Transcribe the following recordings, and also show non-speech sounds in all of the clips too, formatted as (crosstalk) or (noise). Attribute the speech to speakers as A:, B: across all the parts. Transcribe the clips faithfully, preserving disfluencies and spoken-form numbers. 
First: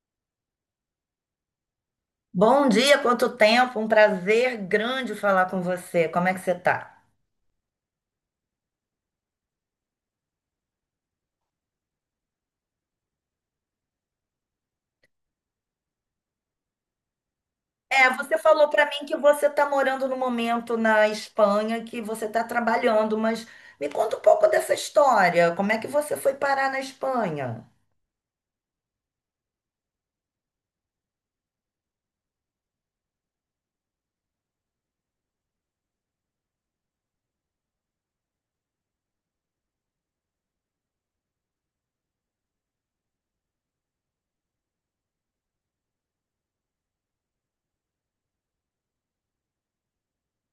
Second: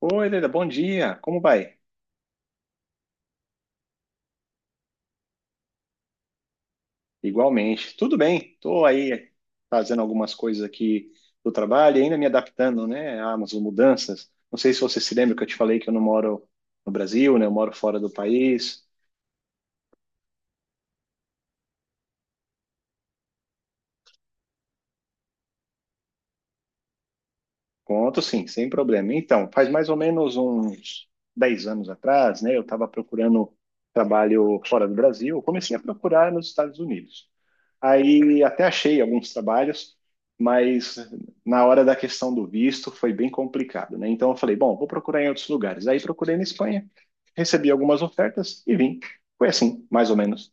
A: Oi, Leda, bom dia. Como vai?
B: Bom dia, quanto tempo, um prazer grande falar com você. Como é que você tá?
A: Igualmente. Tudo bem. Estou aí fazendo algumas coisas aqui do trabalho e ainda me adaptando, né, às mudanças. Não sei se você se lembra que eu te falei que eu não moro no Brasil, né? Eu moro fora do
B: É, você falou
A: país.
B: para mim que você está morando no momento na Espanha, que você está trabalhando, mas me conta um pouco dessa história. Como é que você foi parar na Espanha?
A: Conto sim, sem problema. Então, faz mais ou menos uns dez anos atrás, né, eu estava procurando trabalho fora do Brasil. Eu comecei a procurar nos Estados Unidos. Aí até achei alguns trabalhos, mas na hora da questão do visto foi bem complicado, né? Então eu falei, bom, vou procurar em outros lugares. Aí procurei na Espanha, recebi algumas ofertas e vim. Foi assim, mais ou menos.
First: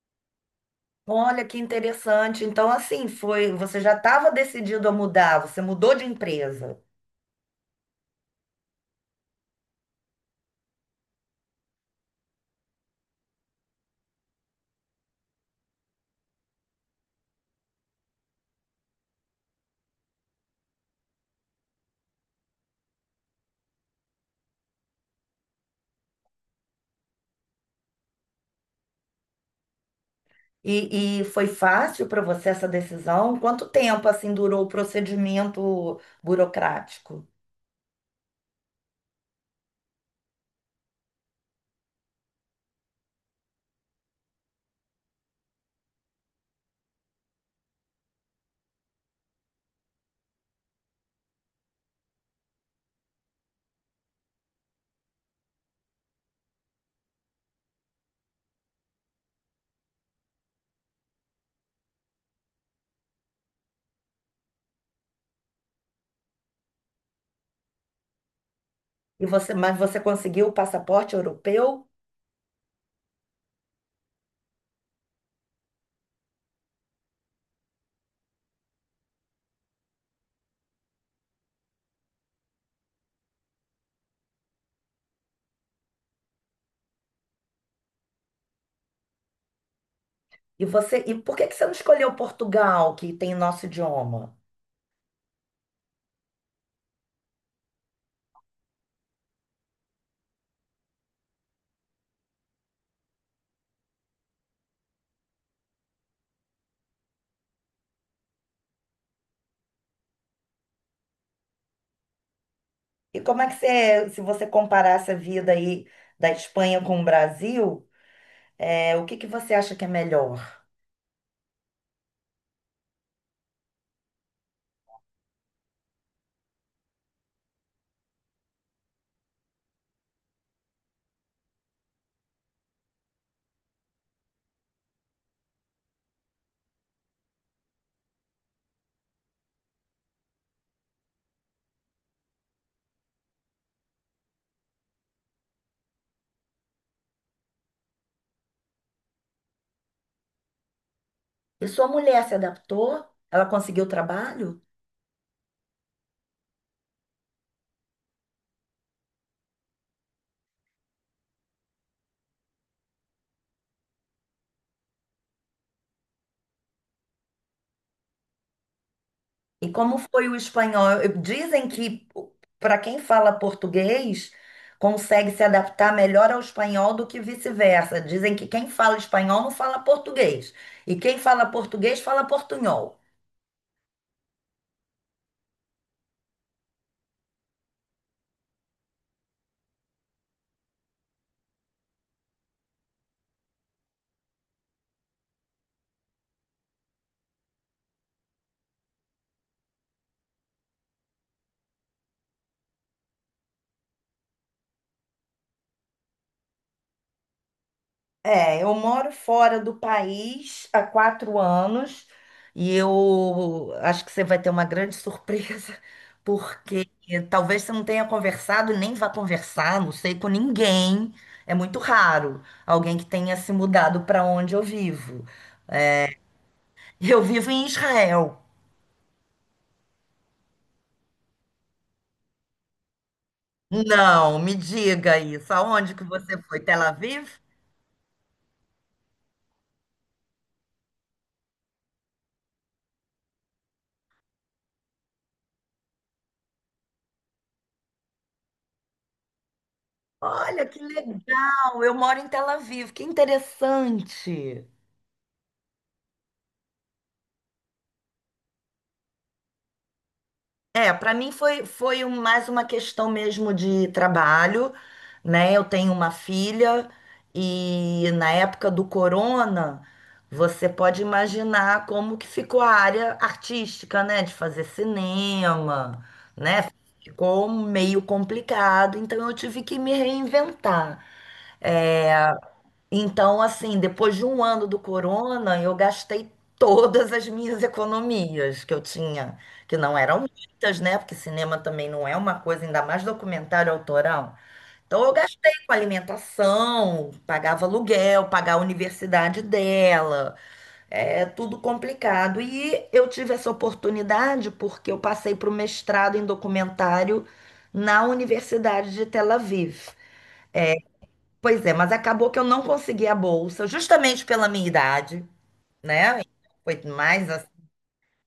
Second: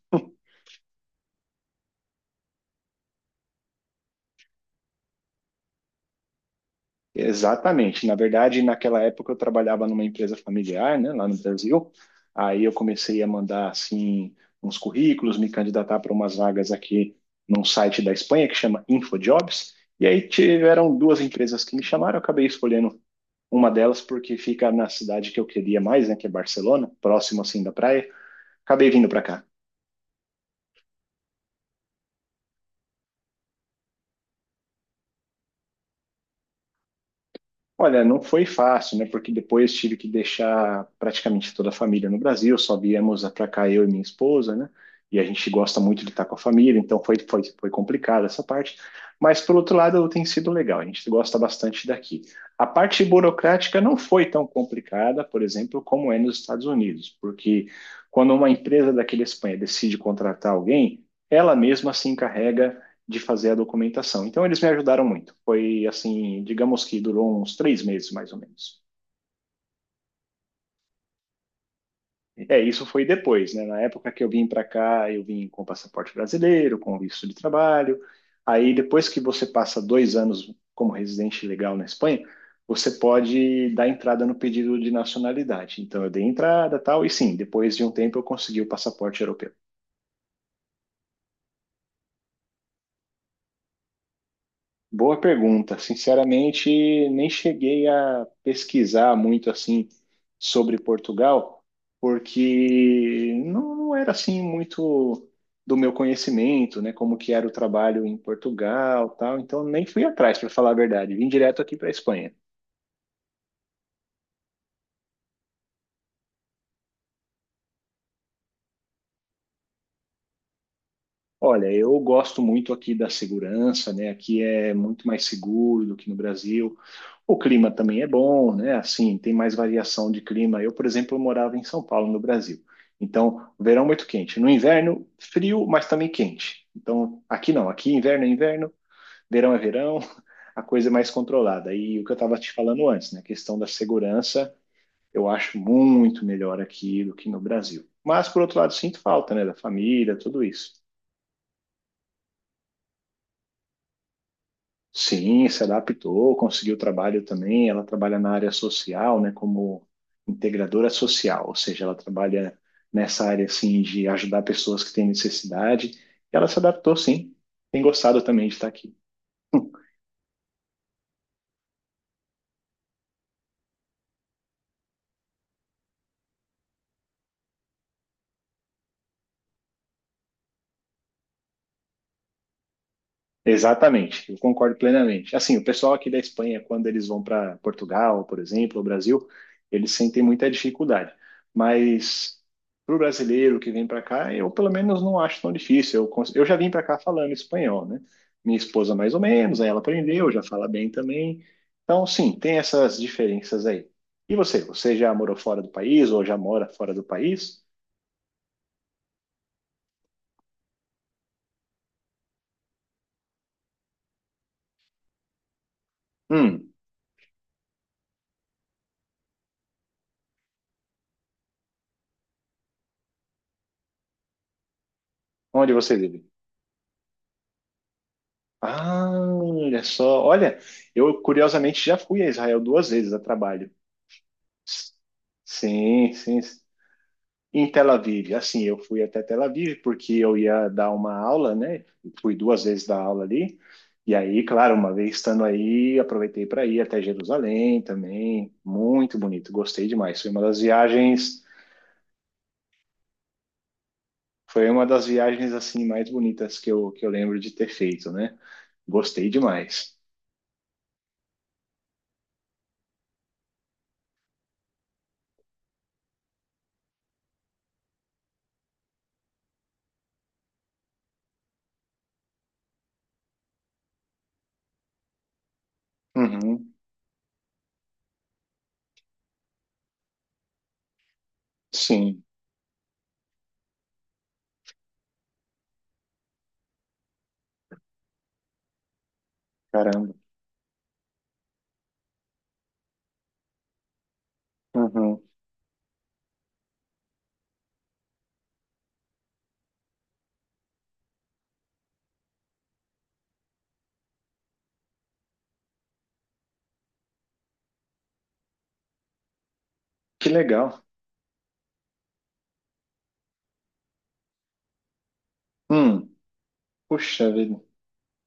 B: Olha que interessante. Então, assim, foi, você já estava decidido a mudar, você mudou de empresa.
A: Exatamente. Na verdade, naquela época eu trabalhava numa empresa familiar, né, lá no Brasil. Aí eu comecei a mandar assim uns currículos, me candidatar para umas vagas aqui num site da Espanha que chama InfoJobs. E aí tiveram duas empresas que me chamaram, eu acabei escolhendo uma delas porque fica na cidade que eu queria mais, né, que é Barcelona, próximo assim da praia. Acabei vindo para cá.
B: E, e foi fácil para você essa decisão? Quanto tempo assim durou o procedimento burocrático?
A: Olha, não foi fácil, né? Porque depois tive que deixar praticamente toda a família no Brasil, só viemos para cá eu e minha esposa, né? E a gente gosta muito de estar com a família, então foi, foi, foi complicado essa parte. Mas, por outro lado, tem sido legal, a gente gosta bastante daqui. A parte burocrática não foi tão complicada, por exemplo, como é nos Estados Unidos, porque quando uma empresa daqui da Espanha decide contratar alguém, ela mesma se encarrega de fazer a documentação. Então eles me ajudaram muito. Foi assim, digamos que durou uns três meses mais ou menos.
B: E você, mas você conseguiu o passaporte europeu?
A: É, isso foi depois, né? Na época que eu vim para cá, eu vim com passaporte brasileiro, com visto de trabalho. Aí depois que você passa dois anos como residente legal na Espanha, você pode dar entrada no pedido de nacionalidade. Então eu dei entrada, e tal, e sim, depois de um tempo eu consegui o passaporte europeu.
B: E você, e por que que você não escolheu Portugal, que tem nosso idioma?
A: Boa pergunta. Sinceramente, nem cheguei a pesquisar muito assim sobre Portugal, porque não, não era assim muito do meu conhecimento, né? Como que era o trabalho em Portugal, tal. Então nem fui atrás, para falar a verdade. Vim direto aqui para a Espanha.
B: E como é que você, se você comparasse a vida aí da Espanha com o Brasil, é, o que que você acha que é melhor?
A: Olha, eu gosto muito aqui da segurança, né? Aqui é muito mais seguro do que no Brasil. O clima também é bom, né? Assim, tem mais variação de clima. Eu, por exemplo, morava em São Paulo, no Brasil. Então, verão muito quente. No inverno, frio, mas também quente. Então, aqui não. Aqui, inverno é inverno, verão é verão, a coisa é mais controlada. E o que eu estava te falando antes, né? A questão da segurança, eu acho muito melhor aqui do que no Brasil. Mas, por outro lado, sinto falta, né? Da família, tudo isso.
B: E sua mulher se adaptou? Ela conseguiu trabalho?
A: Sim, se adaptou, conseguiu trabalho também. Ela trabalha na área social, né, como integradora social, ou seja, ela trabalha nessa área assim de ajudar pessoas que têm necessidade. E ela se adaptou, sim. Tem gostado também de estar aqui. (laughs)
B: E como foi o espanhol? Eu- Dizem que para quem fala português consegue se adaptar melhor ao espanhol do que vice-versa. Dizem que quem fala espanhol não fala português e quem fala português fala portunhol.
A: Exatamente, eu concordo plenamente. Assim, o pessoal aqui da Espanha, quando eles vão para Portugal, por exemplo, ou Brasil, eles sentem muita dificuldade. Mas para o brasileiro que vem para cá, eu pelo menos não acho tão difícil. Eu, cons- eu já vim para cá falando espanhol, né? Minha esposa mais ou menos, aí ela aprendeu, já fala bem também. Então, sim, tem essas diferenças aí. E você? Você já morou fora do país ou já mora fora do país?
B: É, eu moro fora do país há quatro anos e eu acho que você vai ter uma grande surpresa, (laughs)
A: Hum,
B: porque talvez você não tenha conversado e nem vá conversar, não sei, com ninguém. É muito raro alguém que tenha se mudado para onde eu vivo.
A: Onde você vive?
B: Eu vivo em Israel.
A: Ah, olha só. Olha, eu curiosamente já fui a Israel duas vezes a trabalho.
B: Não, me
A: S-
B: diga isso. Aonde que
A: Sim, sim.
B: você foi? Tel Aviv?
A: Em Tel Aviv, assim, eu fui até Tel Aviv porque eu ia dar uma aula, né? Fui duas vezes dar aula ali. E aí, claro, uma vez estando aí, aproveitei para ir até Jerusalém também. Muito bonito, gostei demais. Foi uma das
B: Olha que
A: viagens,
B: legal, eu moro em Tel Aviv, que interessante.
A: foi uma das viagens assim mais bonitas que eu, que eu lembro de ter feito, né? Gostei demais.
B: É, para mim foi, foi um- mais uma questão mesmo de trabalho, né? Eu tenho uma filha e na época do corona, você pode imaginar como que ficou a área artística, né? De fazer cinema, né?
A: Uhum.
B: Ficou meio complicado, então eu tive que me reinventar.
A: Sim.
B: Então, assim, depois de um ano do corona, eu gastei todas as minhas economias que eu tinha, que não
A: Caramba.
B: eram muitas, né? Porque cinema também não é uma coisa, ainda mais documentário autoral. Então, eu
A: Uhum.
B: gastei com alimentação, pagava aluguel, pagava a universidade dela, é tudo complicado. E eu tive essa oportunidade porque eu passei para o mestrado em documentário na Universidade de Tel Aviv.
A: Que legal.
B: Pois é, mas acabou que eu não consegui a bolsa, justamente pela minha idade,
A: Hum.
B: né? Foi mais
A: Puxa
B: assim.
A: vida.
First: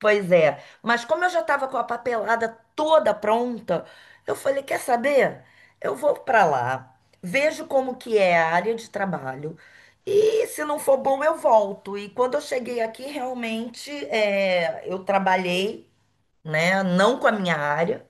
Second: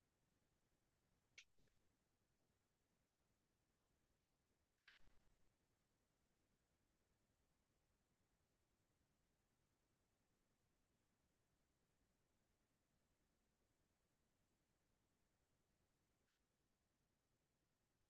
B: Pois é, mas como eu já estava com a papelada toda pronta, eu falei, quer saber? Eu vou para lá, vejo como que é a área de trabalho e se não for bom eu volto. E quando eu cheguei aqui, realmente, é, eu trabalhei, né? Não com a minha área,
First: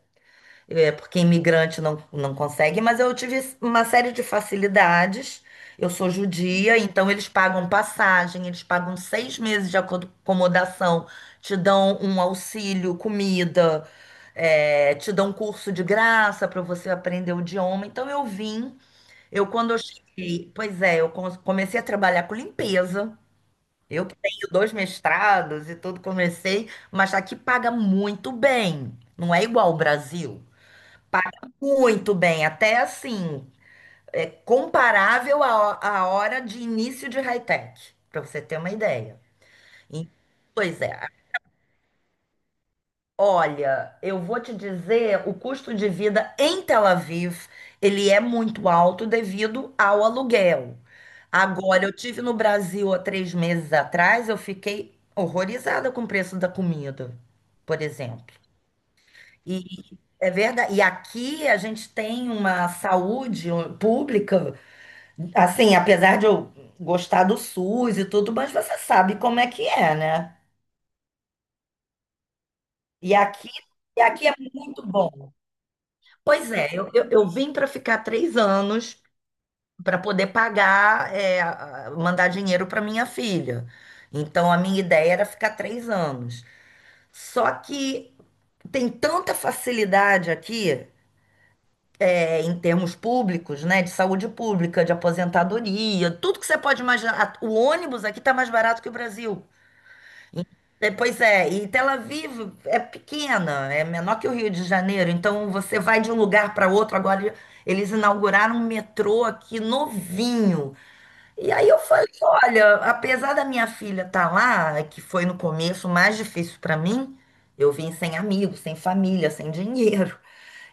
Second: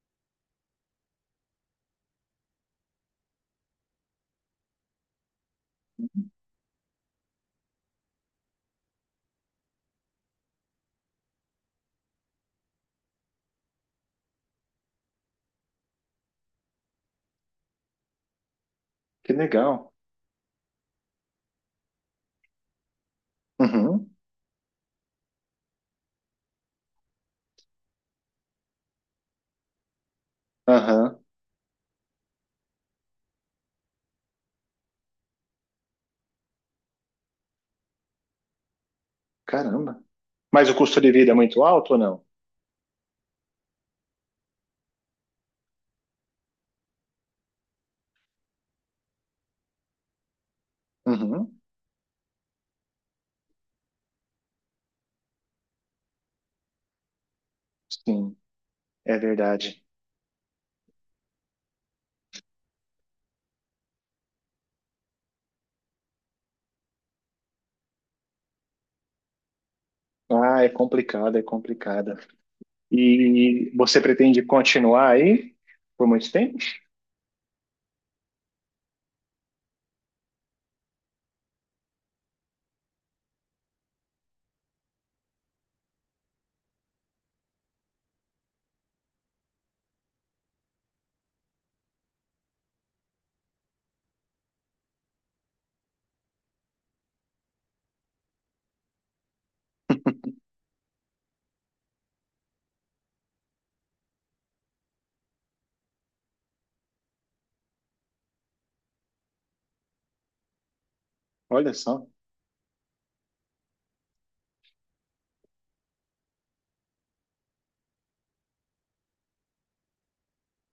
B: é, porque imigrante não, não consegue, mas eu tive uma série de facilidades. Eu sou judia, então eles pagam passagem, eles pagam seis meses de aco- acomodação, te dão um auxílio, comida, é, te dão um curso de graça para você aprender o idioma. Então eu vim,
A: Que
B: eu quando eu
A: legal.
B: cheguei, pois é, eu com- comecei a trabalhar com limpeza. Eu
A: Uhum.
B: que tenho dois mestrados e tudo, comecei, mas aqui paga muito bem. Não é igual ao Brasil.
A: Aham.
B: Paga muito bem, até assim, é comparável à, à hora de início de high-tech, para você ter uma ideia.
A: Caramba.
B: E,
A: Mas o
B: pois
A: custo
B: é,
A: de vida é muito alto ou não?
B: olha, eu vou te dizer, o custo de vida em Tel Aviv, ele é muito alto devido ao aluguel.
A: Uhum.
B: Agora, eu tive no Brasil há três meses atrás, eu fiquei horrorizada com o preço da comida, por exemplo.
A: Sim, é
B: E
A: verdade.
B: é verdade. E aqui a gente tem uma saúde um, pública, assim, apesar de eu gostar do suss e tudo, mas você sabe como é que é, né?
A: Ah, é complicado, é complicada.
B: E aqui,
A: E
B: e
A: você
B: aqui é
A: pretende
B: muito
A: continuar
B: bom.
A: aí por muito
B: Pois
A: tempo?
B: é, eu, eu, eu vim para ficar três anos para poder pagar, é, a- mandar dinheiro para minha filha. Então a minha ideia era ficar três anos. Só que tem tanta facilidade aqui. É, em termos públicos, né, de saúde pública, de aposentadoria, tudo que você pode imaginar. A- O ônibus aqui está mais barato que o Brasil.
A: (laughs)
B: E- é, Pois é, e Tel Aviv é pequena, é menor que o Rio de Janeiro, então você vai de um lugar para outro. Agora eles inauguraram um metrô aqui novinho. E aí
A: Olha
B: eu
A: só.
B: falei: olha, apesar da minha filha estar lá, que foi no começo mais difícil para mim, eu vim sem amigos, sem família, sem dinheiro.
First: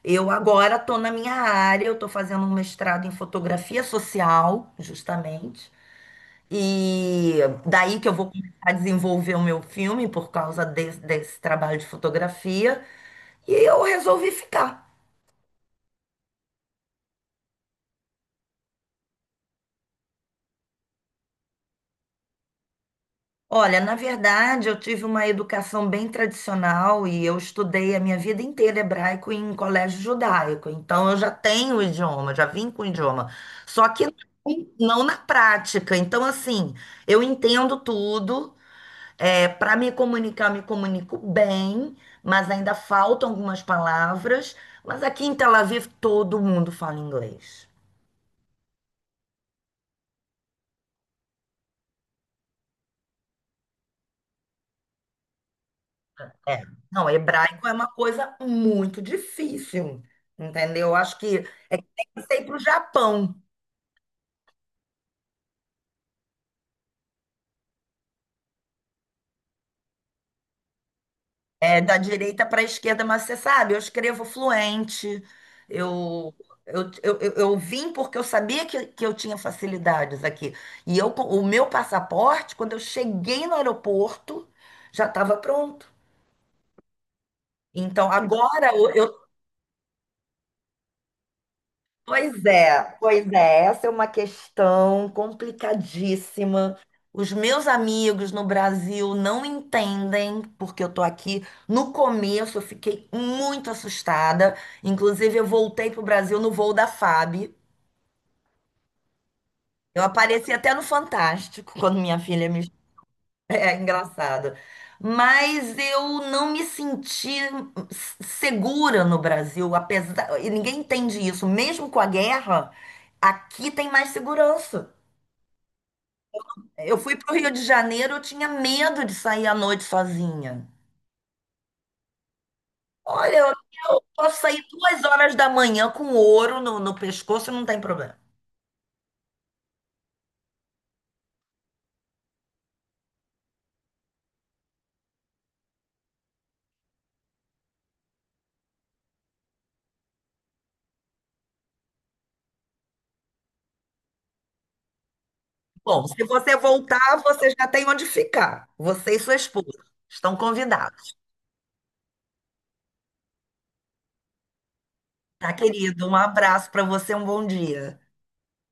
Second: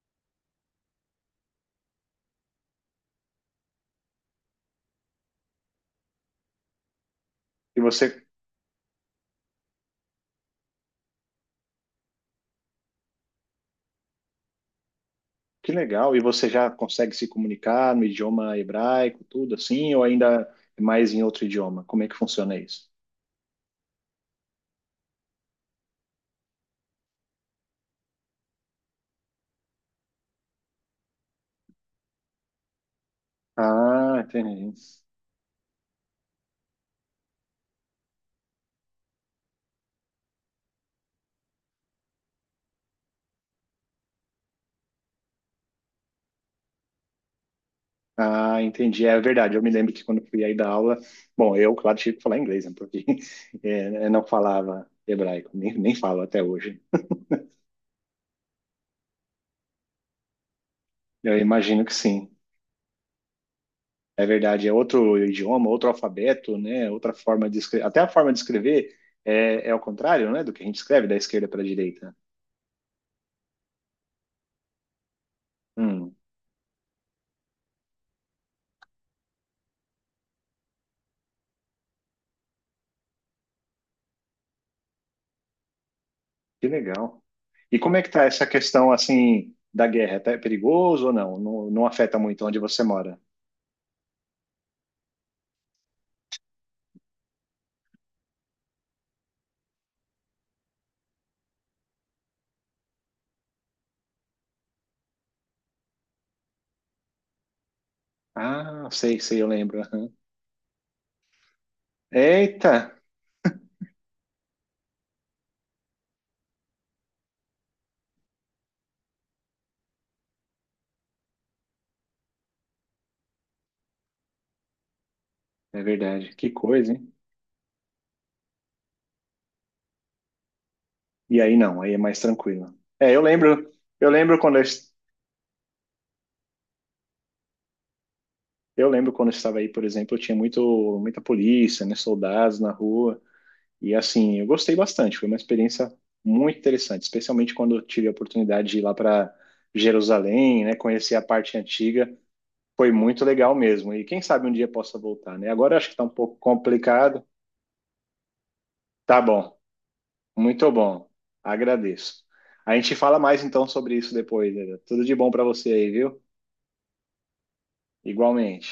B: Eu agora estou na minha área, eu estou fazendo um mestrado em fotografia social, justamente. E
A: E
B: daí que eu
A: você,
B: vou começar a desenvolver o meu filme por causa desse, desse trabalho de fotografia. E eu resolvi ficar.
A: que legal. E você já consegue se comunicar no idioma hebraico, tudo assim, ou ainda é mais em outro idioma? Como é que funciona isso?
B: Olha, na verdade, eu tive uma educação bem tradicional e eu estudei a minha vida inteira hebraico em colégio judaico. Então, eu já tenho o idioma, já vim com o idioma. Só que não
A: Ah, entendi.
B: não na prática. Então, assim, eu entendo tudo. É, para me comunicar, me comunico bem, mas ainda faltam algumas palavras. Mas aqui em Tel Aviv todo mundo fala inglês.
A: Ah, entendi. É verdade. Eu me lembro que quando eu fui aí dar aula, bom, eu, claro, tive que falar inglês, né? Porque (laughs) eh, eu não falava hebraico, nem, nem falo até
B: É.
A: hoje.
B: Não, hebraico é uma coisa muito difícil, entendeu? Acho
A: Eu
B: que é
A: imagino
B: que
A: que
B: tem que
A: sim.
B: ser para o Japão.
A: É verdade. É outro idioma, outro alfabeto, né? Outra forma de escrever. Até a forma de escrever é, é ao contrário, né? Do que a gente escreve, da esquerda para a
B: É, da
A: direita.
B: direita para a esquerda, mas você sabe, eu escrevo fluente,
A: Hum,
B: eu, eu, eu, eu eu vim porque eu sabia que, que eu tinha facilidades aqui. E eu, co- o meu passaporte, quando eu cheguei no aeroporto, já estava pronto.
A: que legal. E como é que
B: Então,
A: tá essa
B: agora
A: questão,
B: eu
A: assim, da guerra? Tá- É perigoso ou não? Não, não afeta
B: Pois
A: muito onde
B: é,
A: você mora?
B: pois é, essa é uma questão complicadíssima. Os meus amigos no Brasil não entendem porque eu tô aqui. No começo eu fiquei muito assustada. Inclusive, eu voltei pro Brasil no voo da FAB.
A: Ah, sei, sei, eu lembro.
B: Eu
A: Aham.
B: apareci até no Fantástico (laughs) quando minha filha me
A: Eita!
B: (laughs) é engraçado. Mas eu não me senti s- segura no Brasil, apesar. E ninguém entende isso. Mesmo com a guerra, aqui tem mais segurança.
A: É verdade. Que coisa,
B: Eu
A: hein?
B: fui para o Rio de Janeiro, eu tinha medo de sair à noite sozinha.
A: E aí não, aí é mais tranquilo. É, eu
B: Olha, eu
A: lembro,
B: eu
A: eu lembro
B: posso
A: quando eu,
B: sair
A: es-
B: duas horas da manhã com ouro no, no pescoço, não tem problema.
A: eu lembro quando eu estava aí, por exemplo, eu tinha muito muita polícia, né, soldados na rua, e assim, eu gostei bastante, foi uma experiência muito interessante, especialmente quando eu tive a oportunidade de ir lá para Jerusalém, né, conhecer a parte antiga, foi muito legal mesmo. E quem sabe um dia possa voltar, né? Agora eu acho que tá
B: Bom,
A: um
B: se
A: pouco
B: você voltar,
A: complicado.
B: você já tem onde ficar. Você e
A: Tá
B: sua
A: bom.
B: esposa estão
A: Muito bom.
B: convidados.
A: Agradeço. A gente fala mais então sobre isso depois, Eder. Tudo de bom para
B: Tá,
A: você aí,
B: querido? Um
A: viu?
B: abraço para você, um bom dia.
A: Igualmente.